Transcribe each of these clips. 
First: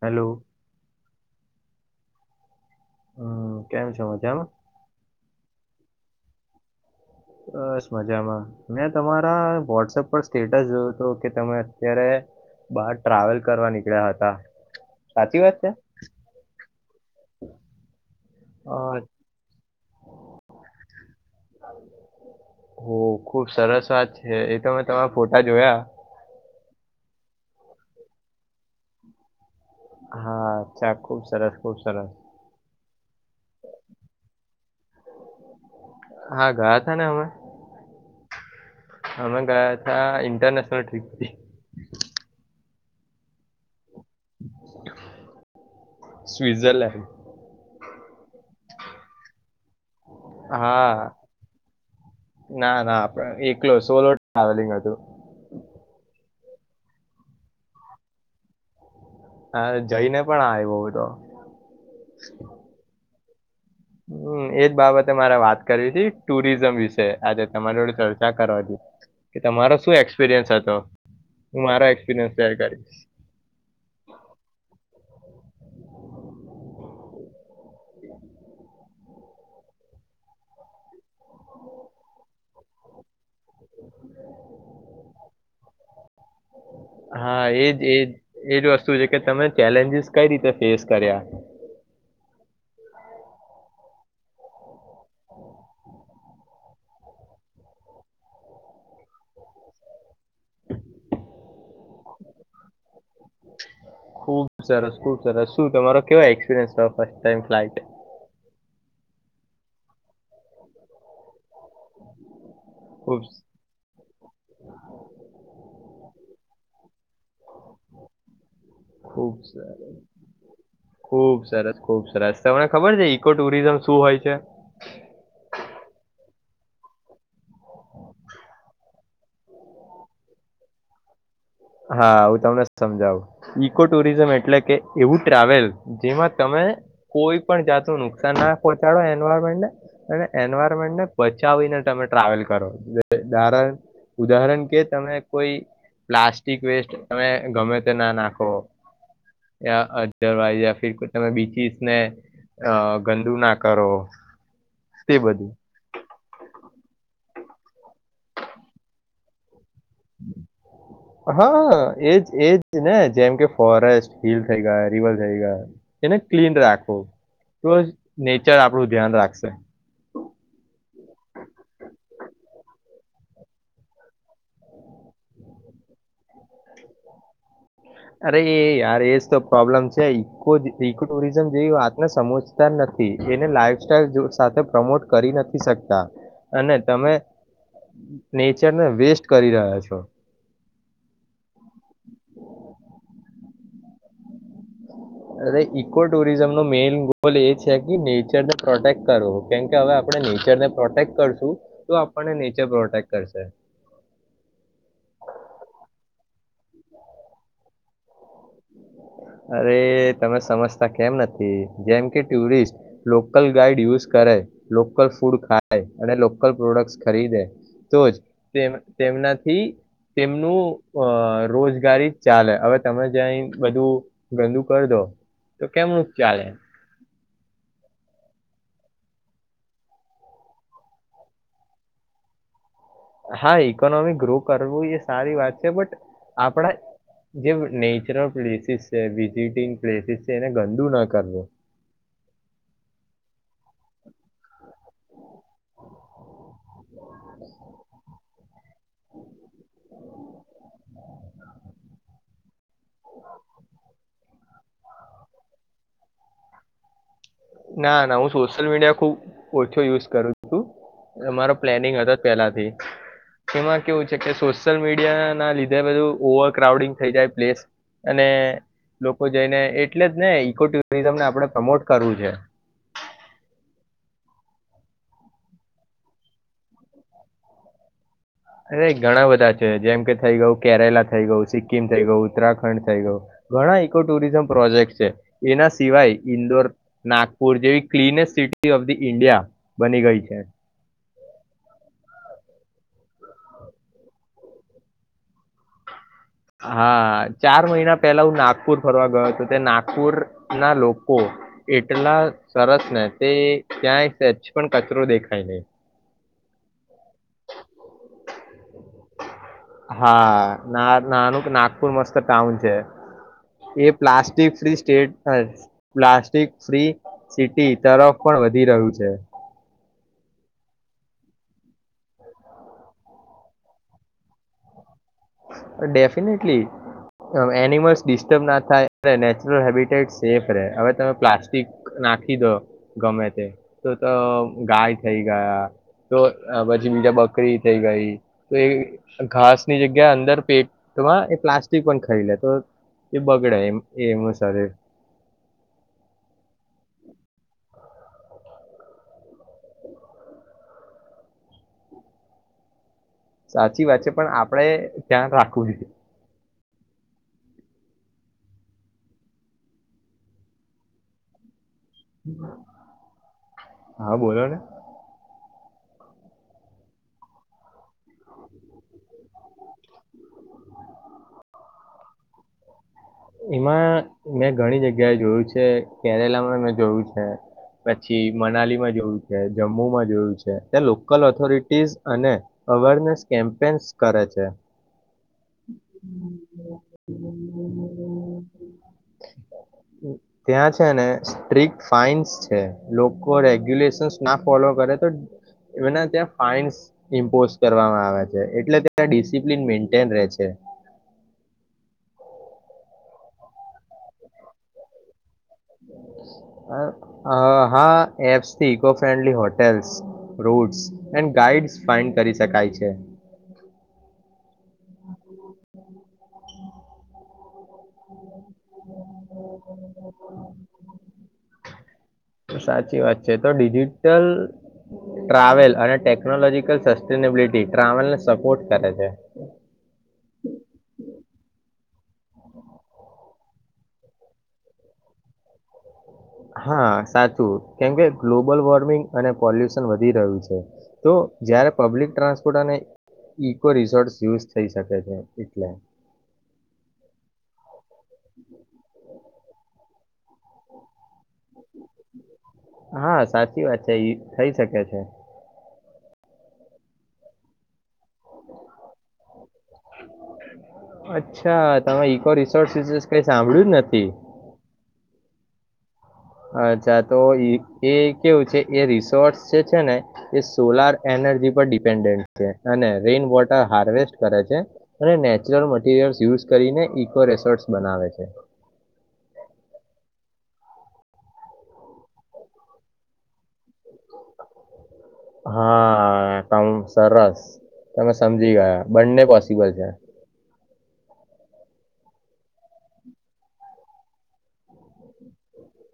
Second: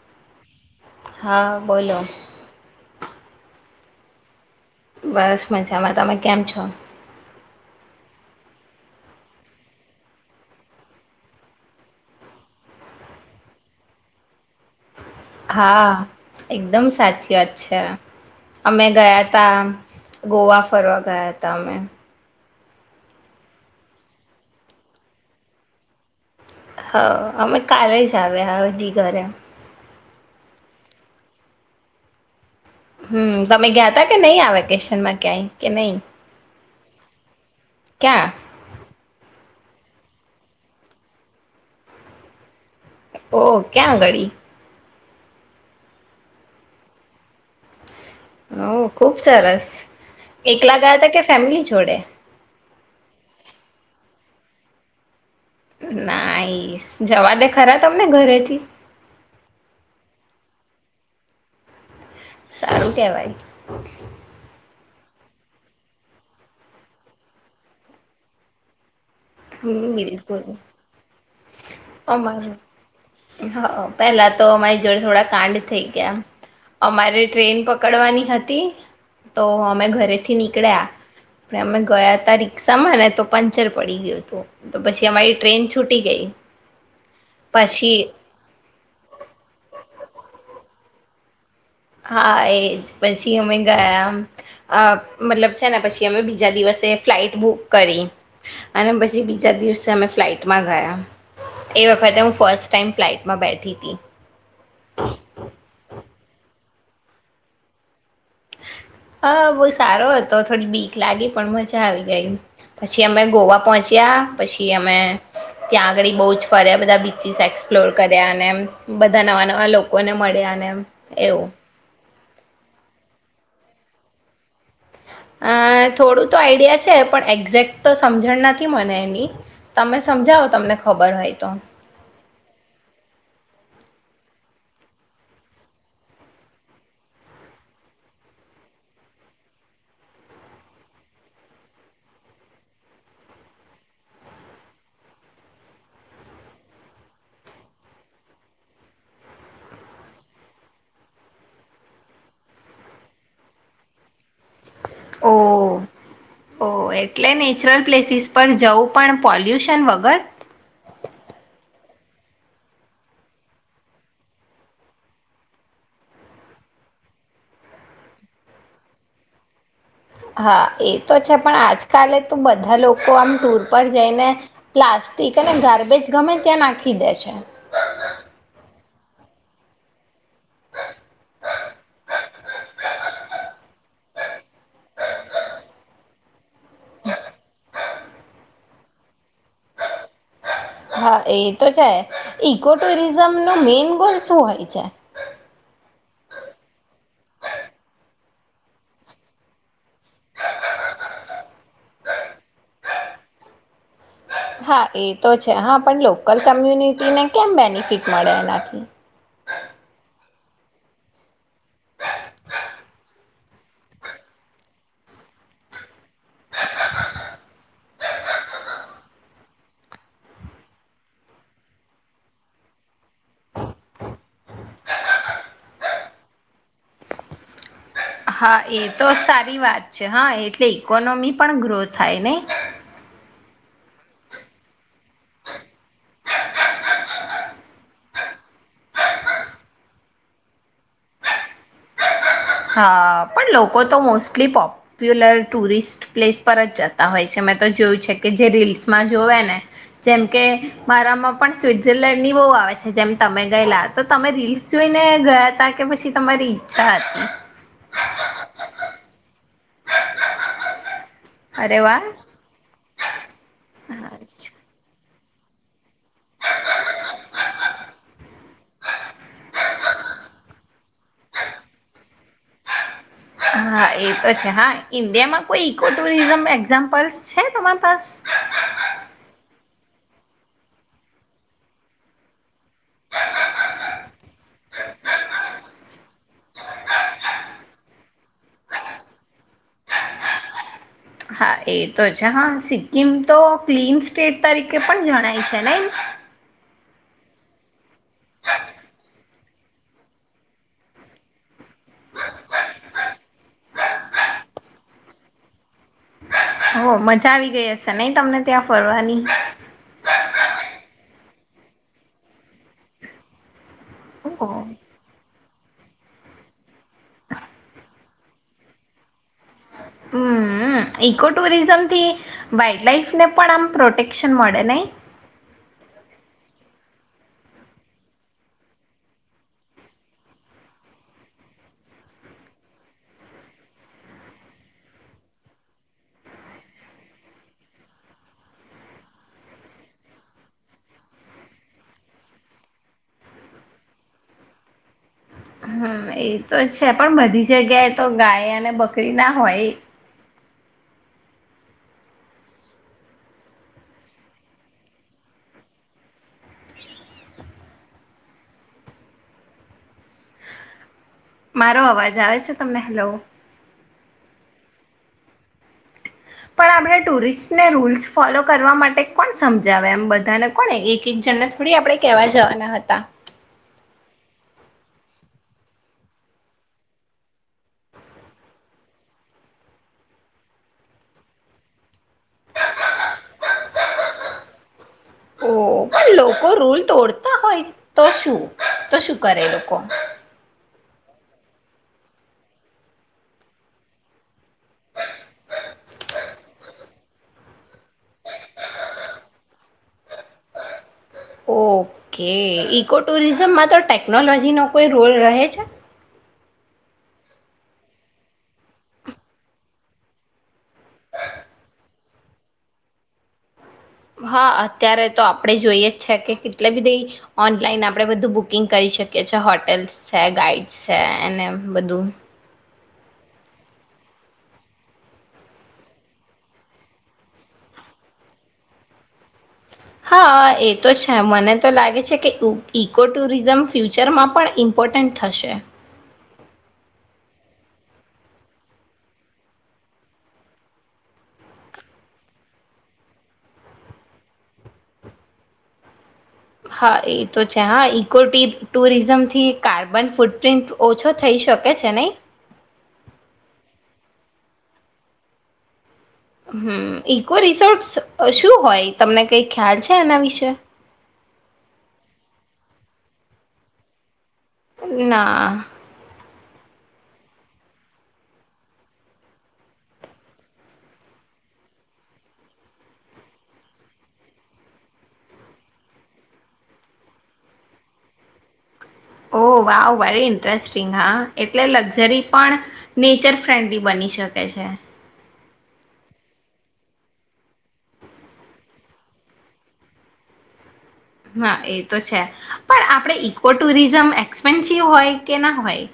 Hello. હા બોલો. હમ કેમ છ મજામાં. બસ મજામાં તમે કેમ છો. બસ મજામાં મેં તમારા વોટસપ પર સ્ટેટસ જોયું હતો કે તમે અત્યારે બાર ટ્રાવેલ કરવા નીકળ્યા હતા. સાચી વાત છે હા એકદમ સાચી વાત છે અ, અમે ગયા ત ગોવા. ફરવાગયા. [inaudible] હો ખુબ સરસ વાત છે એ તો મેં તમારા ફોટા જોયા હ અમે કાલે જ આવ હજી ઘરે. હા ચાપ ખુબ સરસ ખુબ સરસ. હમ તમે ગયા તા કે નહી આ વેકેશન માં ક્યાંય. કે નહી હા ગયા તા ને અમે ક્યાં અમે. International trick. ઓહ ક્યાં ગડી. સ્વિઝરલેન્ડ. હ ખુબ સારસ. એકલા ગયા હા હતા કે ફેમિલી છોડે. ના ના એકલો સોલો ટ્રાવેલિંગ હતું નાઈસ જવા દે ખરા તમને ઘરેથી. હા જઈને પણ આવ તો. સારું કેવાય. રે વાત કરી છે ટુરિઝમ વિશે આજે તમારી જોડ ચર્ચા કરવાથી. કે તમારો શું એક્સપિરિયન્સ હતો. હું મારો એક્સપિરિયન્સ અમાર શેર કરીશ હ પેલા તો અમારી જોડે થોડ થ કાંડ થઈ ગયા અમારે ટ્રેન પકડવાની હતી તો અમે ઘરેથી નીકળ્યા પણ અમે ગયા હતા રિક્ષામાં ને તો પંચર પડી ગયું હતું તો પછી અમારી ટ્રેન છૂટ ટી ગઈ. હા એજ એ એજ વસ્તુ છે કે તમે ચેલેન્જીસ કઈ રીતે ફેસ કર્યા. હા એ પછી અમે ગયા મતલબ છે, ને પછી અમે બીજા દિવસે ફ્લાઇટ બુક કરી અને પછી બીજા દિવસે અમે ફ્લાઈટમાં ગયા એ વખતે હું ફર્સ્ટ ટાઈમ ફ્લાઇટ ખુબ સરસ ખુબ સરસ શું તમારા કેવા એક્સપીરિયન્સ રહો ફર્સ્ટ ટાઈમ ફ્લાઇટ હ બહુ સારો હતો થોડી બીક લાગી પણ મ. ચાલ જાઈ. આવી ગઈ પછી ખૂબ અમે ગોવા પહોંચ્યા પછી અમે ત્યાં આળી બહુ જ ફર્યા બધા બીચિસ એક્સપ્લોર કર્યા અને એમ. બધા ખૂબ નવા નવા સરસ લોકો ને મળ્યા અને ખૂબ એવું. સરસ ખૂબ સરસ તમને ખબર છે ઇકો ટુરિઝમ શું હોય છે. અ થોડું તો આઈડિયા છે પણ એક્ઝેક્ટ તો સમજણ નથી. મને એની તમે સમજાવો તમને ખબર હોય તો હા હું તમને સમજાવું ઈકો ટુરિઝમ એટલે કે એવું ટ્રાવેલ જેમાં તમે કોઈ પણ જાતનું નુકસાન ના પહોંચાડો એન્વાયરમેન્ટને અને એનવાયરમેન્ટને બચાવીને તમે ટ્રાવેલ કરો ઉદાહરણ કે તમે કોઈ પ્લાસ્ટ ટિક વેસ્ટ તમે ગમે તે ના નાખો અવા તમે બીચસ ને ગંદુ ના કરો. તે બધું ઓહ ઓ એક એટલે નેચરલ પ્લેસીસ પર જવું પણ પોલ્યુશ હા. એજ એજ ને જેમ કે ફોરેસ્ટ હિલ થઈ ગાય રિવર થઈ ગાય એને ક્લીન રાખવું તો બ નેચર આપણું ધ્યાન રાખશે. હા એ તો છે પણ આજકાલે તો બધા લોકો આમ ટુર પર જઈને, પ્લાસ્ટિક અને ગાર્બેજ ગમે ત્યાં નાખી દે છે. અરે એ યાર પ્રોબ્લેમ છે ઇ ઇકો ટુરિઝમ જેવી વાતને સમજતા નથી, એને લાઈફ સાઈલ સાથે પ્રમોટ કરી નથી શકતા. અને તમે નેચર ને વેસ્ટ કરી રહ્યા છો. હા એ તો છે ઈકો ટુરિઝમ નો મેન ગોલ શું હોય છે. અરે ઈકો ટુરિઝમ નો મેઈન ગોલ એ છે, કે નેચરને પ્રોટેક્ટ કરવો કેમકે હવે આપણે નેચરને પ્રોટેક્ટ કરશું તો આપણને નેચર પ્રોટેક્ટ કરશે. હા એ તો છે હા પણ લોકલ કોમ્યુનિટીને કેમ બેનિફિટ મળે એનાથી. અરે તમે સમજતા કેમ નથી જેમ કે ટુરિસ્ટ લોકલ ગાઈડ યુઝ કરે લોકલ ફૂડ ખાય. અને લોકલ પ્રોડક્ટ ખરીદે. તો જ તેમનાથી તેમનું અ રોજગારી ચાલે હવે તમે જ બધું ગંદુ કરી દો તો કેમનું ચાલે. હા એ તો સારી વાત છે હા એટલે ઈકોનોમી પણ ગ્રો થાય. ને હા ઈકોનોમી ગ્રો કરવું એ સારી વાત છે બટ આપણા જે નેચરલ પ્લેસીસ છે વિઝિટિંગ પ્લેસીસ છે એને ગંદુ ન કરવું. હા પણ લોકો તો મોસ્ટલી પોપ પુલર ટુરિસ્ટ પ્સ પર જ જતા હોય છે મેં તો જોયું છે કે જે રીલ્સમાં જોવે ને જેમ કે મારામાં પણ સ્વટઝરલેન્ડની બહુ આવે છે જેમ તમે ગયેલા તો તમે રીલ્ જોઈને ગયા હતાા કે પછી તમારી ઈચ્છા હતી. ના ના હું સોશિયલ મીડિયા ખુબ ઓછો યુઝ કરું હતું અમારો અરે પ્લેનિંગ વાહ હતો પહેલાથી એમાં કેવું છે કે સોશિયલ મીડિયા ના લીધે બધું ઓવર ક્રાઉડિંગ થઈ જાય પ્લેસ અને લોકો જઈને એટલે જ ને ઈકો ટુરિઝમ ને આપણે પ્રમોટ કરવું છે હા એ તો છે હા ઇન્ડિયામાં કોઈ ઈકો ટુરિઝમ એક્ઝામ્પલ્સ છે તમારા પાસ અરે ઘણા બધા છે જેમ કે થઈ ગય કેરેલા થઈ ગયું સિક્કિમ થઈ ગયું ઉત્તરાખંડ થઈ ગયું ઘણા ઈકો ટુરિઝમ પ્રોજેક્ટ છે એના સિવાય ઈન્દોર નાગપુર જેવી cleanest city of the India બની ગઈ છે હા એ તો છે હા સિક્કિમ તો ક્લીન સ્ટેટ તરીકે પણ જણાય છે ને એમ હા ચાર મહિના પેલા હું નાગપુર ફરવા ગયો હતોું તે નાગપુર ના લોકો એટલા સરસ ને તે ત્યાંય સછ પણ કચરો દેખાય નહીં હો મજા આવી ગઈ હશે નહી તમને ત્યાં ફરવાની હા ના નાનું કે નાગપુર મસ્ત ટાઉન છે એ પ્લાસ્ટિક ઓહ. ફ્રી સ્ટેટ હ પ્લાસ્ટસ્ટિક ફ્રી્રી સિટી તરફ પણ વધી રહ્યું છે હમ ઈકો ટુરિઝમ થી વાઈલ્ડ લાઈફ ને પણ આમ પ્રોટેક્શન મળે નહ ડેફિનેટલી એનિમલ્સ ડિસ્ટર્બ ના થાય નેચરલ હેબિટેટ સેફ રહે હવે તમે પ્લાસ્ટિક નાખી દો ગમે તે તો તો ગાય થઈ ગયા તો પછી બીજા બકરી થઈ ગઈ તો એ ઘાસની જે અંદર પેટમાં એ પ્લાસ્ટિક પણ ખાઈ લે તો એ બગડે એમ શર એ તો છે પણ બધી જગ્યાએ તો ગાય અને બકરી ના હોય સાચી વાત છે પણ આપણેે ધ્યાન રાખવું જોઈ મારો અવાજ આવે છે તમને હેલો હા બોલો ને પણ આપણે ટુરિસ્ટને રૂલ્સ ફોલો કરવા માટે કોણ સમજાવે એમ બધાને કોને એક એક જણ થોડી આપણે કેહેવા જવાના હતા એમાં મેં ઘણી જગ્યાએ જોયું છે કેરેલામાં મેં જોયું છે પછી મનાલીમાં જોયું છે જમ્મુ માં જોયું છે ત્યા લોકલ ઓથોરિટીસ અને અવેરનેસ કેમ્પેન્સ કરે છે ઓ પણ લોકો રૂલ તોડતા હોય તો શું તો શું કરે લોકો ત્યાં છે ને સ્ટ્રિક્ટ ફાાઈન્સ છે લોકો રેગ્યુલેશનસ ના ફોલો કરે તો એના ત્યાં ફાઈન્સ ઇમ્પોઝ કરવામાં આવે છે એટલે ત્યાં ડિસિપ્લીન મેન્ટેન રહે છે ઓકે ઈકો ટુરિઝમમાં તો ટેકનોલોજી નો કોઈ રોલ રહે છે હા એપ્સ થી eco friendly hotels routes and guide find કરી શકાય છે હા અત્યારે તો આપણેે જોઈએ જ છે કે કેટલી બીધી ઓનલાઈન આપણે બધું બુક બુકિંગ કરી શકીએ છીએ હોટેલ્સ છે ગાઈડ્સ છે એને બધું સાચી વાત છે તો ડિજિટલ ટ્રાવેલ અને ટેકનોલોજીકલ સસ્ટેનેબિલટી ટ્રાવેલ ને સપોર્ટ કરે છે હા એ તો છે મને તો લાગે છે કે ઇકો ટુરિઝમ ફ્યુચરમાં પણ ઇમ્પોર્ટન્ટ થશે હા સાચું કેમકે ગ્લોબલ વોર્મિંગ અને પોલ્યુશન વધી રહ્યું છે તો જયારે પબ્લિક ટ્રાન્સપોર્ટ અને ઈકો રિસોર્સ યુઝ થઈ શકે છે એટલે હા એ તો છે હા ઇકો ટુરિઝમથી કાર્બન ફૂટ પ્રિન્ટ ઓછો થઈ શકે છે નહીં છ થઈ શકે છે હમ ઈકો રિસોર્ટસ શું હોય તમને કઈ ખ્યાલ છે એના વિશે અચ્છા તમે ઈકો રિસોર્સ કઈ સાંભળ્યું જ નથી ના અચ્છા તો એ કેવું છે એ રિસોર્ટસ જે છે ને એ સોલાર એનર્જી પર ડિપેન્ડન્ટ છે અને રેન વોટર હાર્વેસ્ટ કરે છે અને નેચરલ મટીરિયલ્ યુઝ કરીને ઇકો રિસોર્ટસ બનાવે છે ઓહ વાવ વારી ઇન્ટરેસ્ટિંગ હા એટલે લક્ઝરી પણ નેચર ફ્રેન્ડલી બની શકે છે હા કમ સરસ તમે સમજી ગયા બંને પોસિબલ છે હા એ તો છે પણ આપણે ઈકો ટુરિઝમ એક્સપેન્સિવ હોય કે ના હોય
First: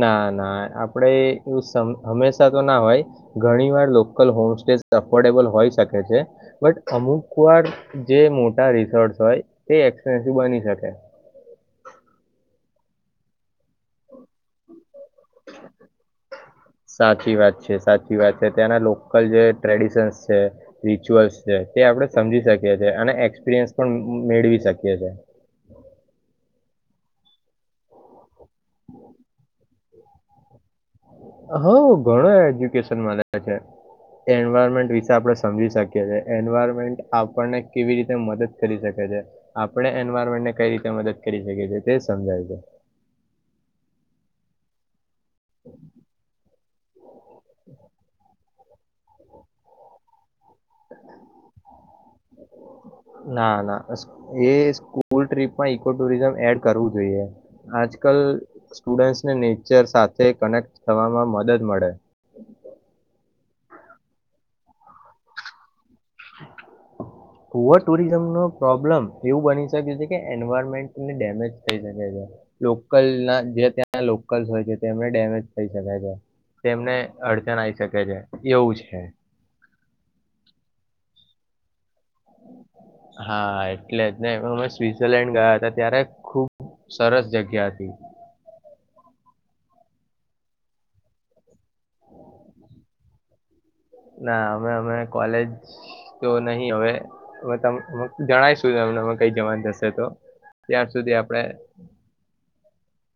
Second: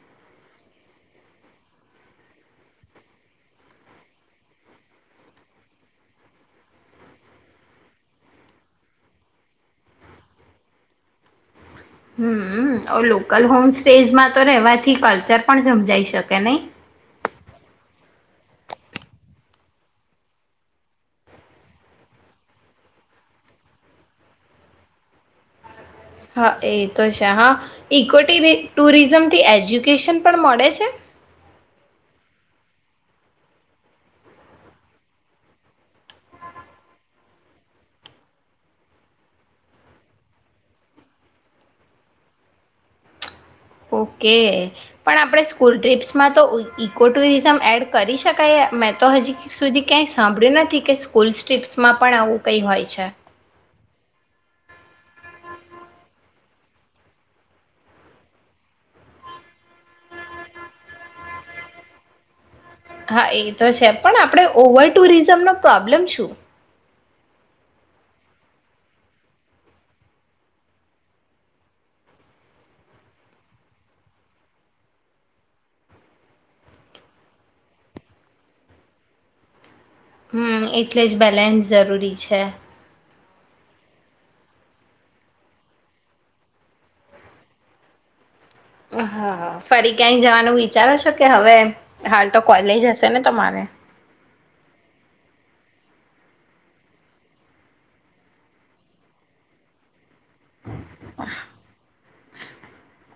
ના ના આપણેે એવું હંમેશા તો ના હોય ઘણી વાર લોકલ હોમ સેસ અફોર્ડેબલ હોય શકે છે બટ અમુક વાર જે મોટા રિસોર્ટ હોય તે એક્સપેન્સિવ બની શકે હમ લોકલ હોમ સ્ટેજમાં તો રહેવાથી કલ્ચર પણ સમજાઈ શકે નહીં સાચી વાત છે સાચી વાત છે ત્યાંના લોકલ જે ટ્રેડિશન્સ છે રિચ્યુઅલ્સ છે તે આપણે સમજી શકીએ છીએ અને એક્સપિરિયન્સ પણ મેળવી શકીએ છે હા એ તો છે હા ઇકોટ ટુરિઝમથી એજુકે વોકેશન પણ મળે છે હા ઘણો એજ્યુકેશનમાં છે એન્વાયરમેન્ટ વિશે આપણે સમજી શકીએીએ એન્વાયરમેન્ટ આપણને કેવી રીતે મદદ કરી શકે છે આપણે એન્વાયરમેન્ટને કઈ રીતે મદદ કરી શકીએ છેએ તે સમજાય છે ઓકે પણ આપણે સ્કૂલ ટ્રીપ્સમાં તો કો ટુરિઝમ એડ કરી શકાય મેં તો હજી સુધી ક્યાંય સાંભળ્યું નથી કે સ્કૂલ ટ્રીપ્સમાં પણ આવું કઈ હોય છે ના ના એ સ્કૂલ ટ્રીપમાં ઈકો ટુરિઝમ એડ કરવું જોઈએ આજકાલ સ્ટુડન્ટસને નેચર સાથે કનેક્ટ થવામાં મદદ મળે હા એ તો છે પણ આપડણે ઓવર ટુરિઝમનો પ્રોબ્ પ્રોબ્લલેમ શુ કુવ ટુરિઝમ ન પ્રોબ્લમ એવું બની શકે છે કે એન્વાયરમેન્ટની ડેમેજ થઈ શકે છે લોકલ ના જે ત્યાં લોકલસ હોય છે તેમને ડેમેજ થઈ શકે છે તેમને અડચણ આઈ શકે છે એવું છે [unintelligible] જરૂરૂરી છે હા એટલે જ ને અમે સ્વઝરલેન્ડ ગયા હતા ત્યારે ખુબ સરસ જગ્યા હતી હા ફરી ક્યાંય જવાનું વિચારો છો કે હવે હાલ તો કોલેજ હશે ને તમારે ના અમે અમે કોલેજ તો નહી હવે હવે જણાયશું અમને અ કઈ જવાનું જશે તો ત્યાં સુધી આપડે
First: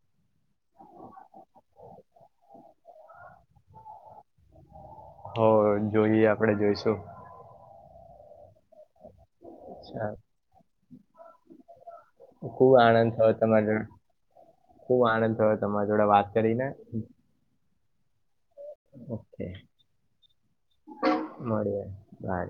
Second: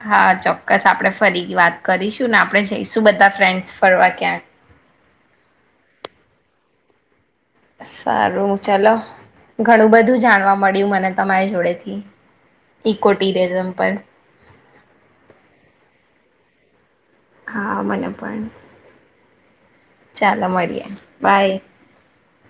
હા ચોક્કસ આપણે ફરી વાત કરીશું ને આપણે જઈશું બધા ફ્રેન્ડ્સ ફરવા ક્યાંય હો જોઈએ આપડે જોઈશું સારું ચાલો ઘણું બધું જાણવા મ પડ્યું મને તમારી જોડેથી ખુબ આનંદ ઇકો થયો તમારી ટુરિઝમ પર જોડે ખુબ આનંદ થયો તમારી જોડે વાત કરીને હા મને પણ ઓકે ચાલો મળીએ બાય મળીએ બાય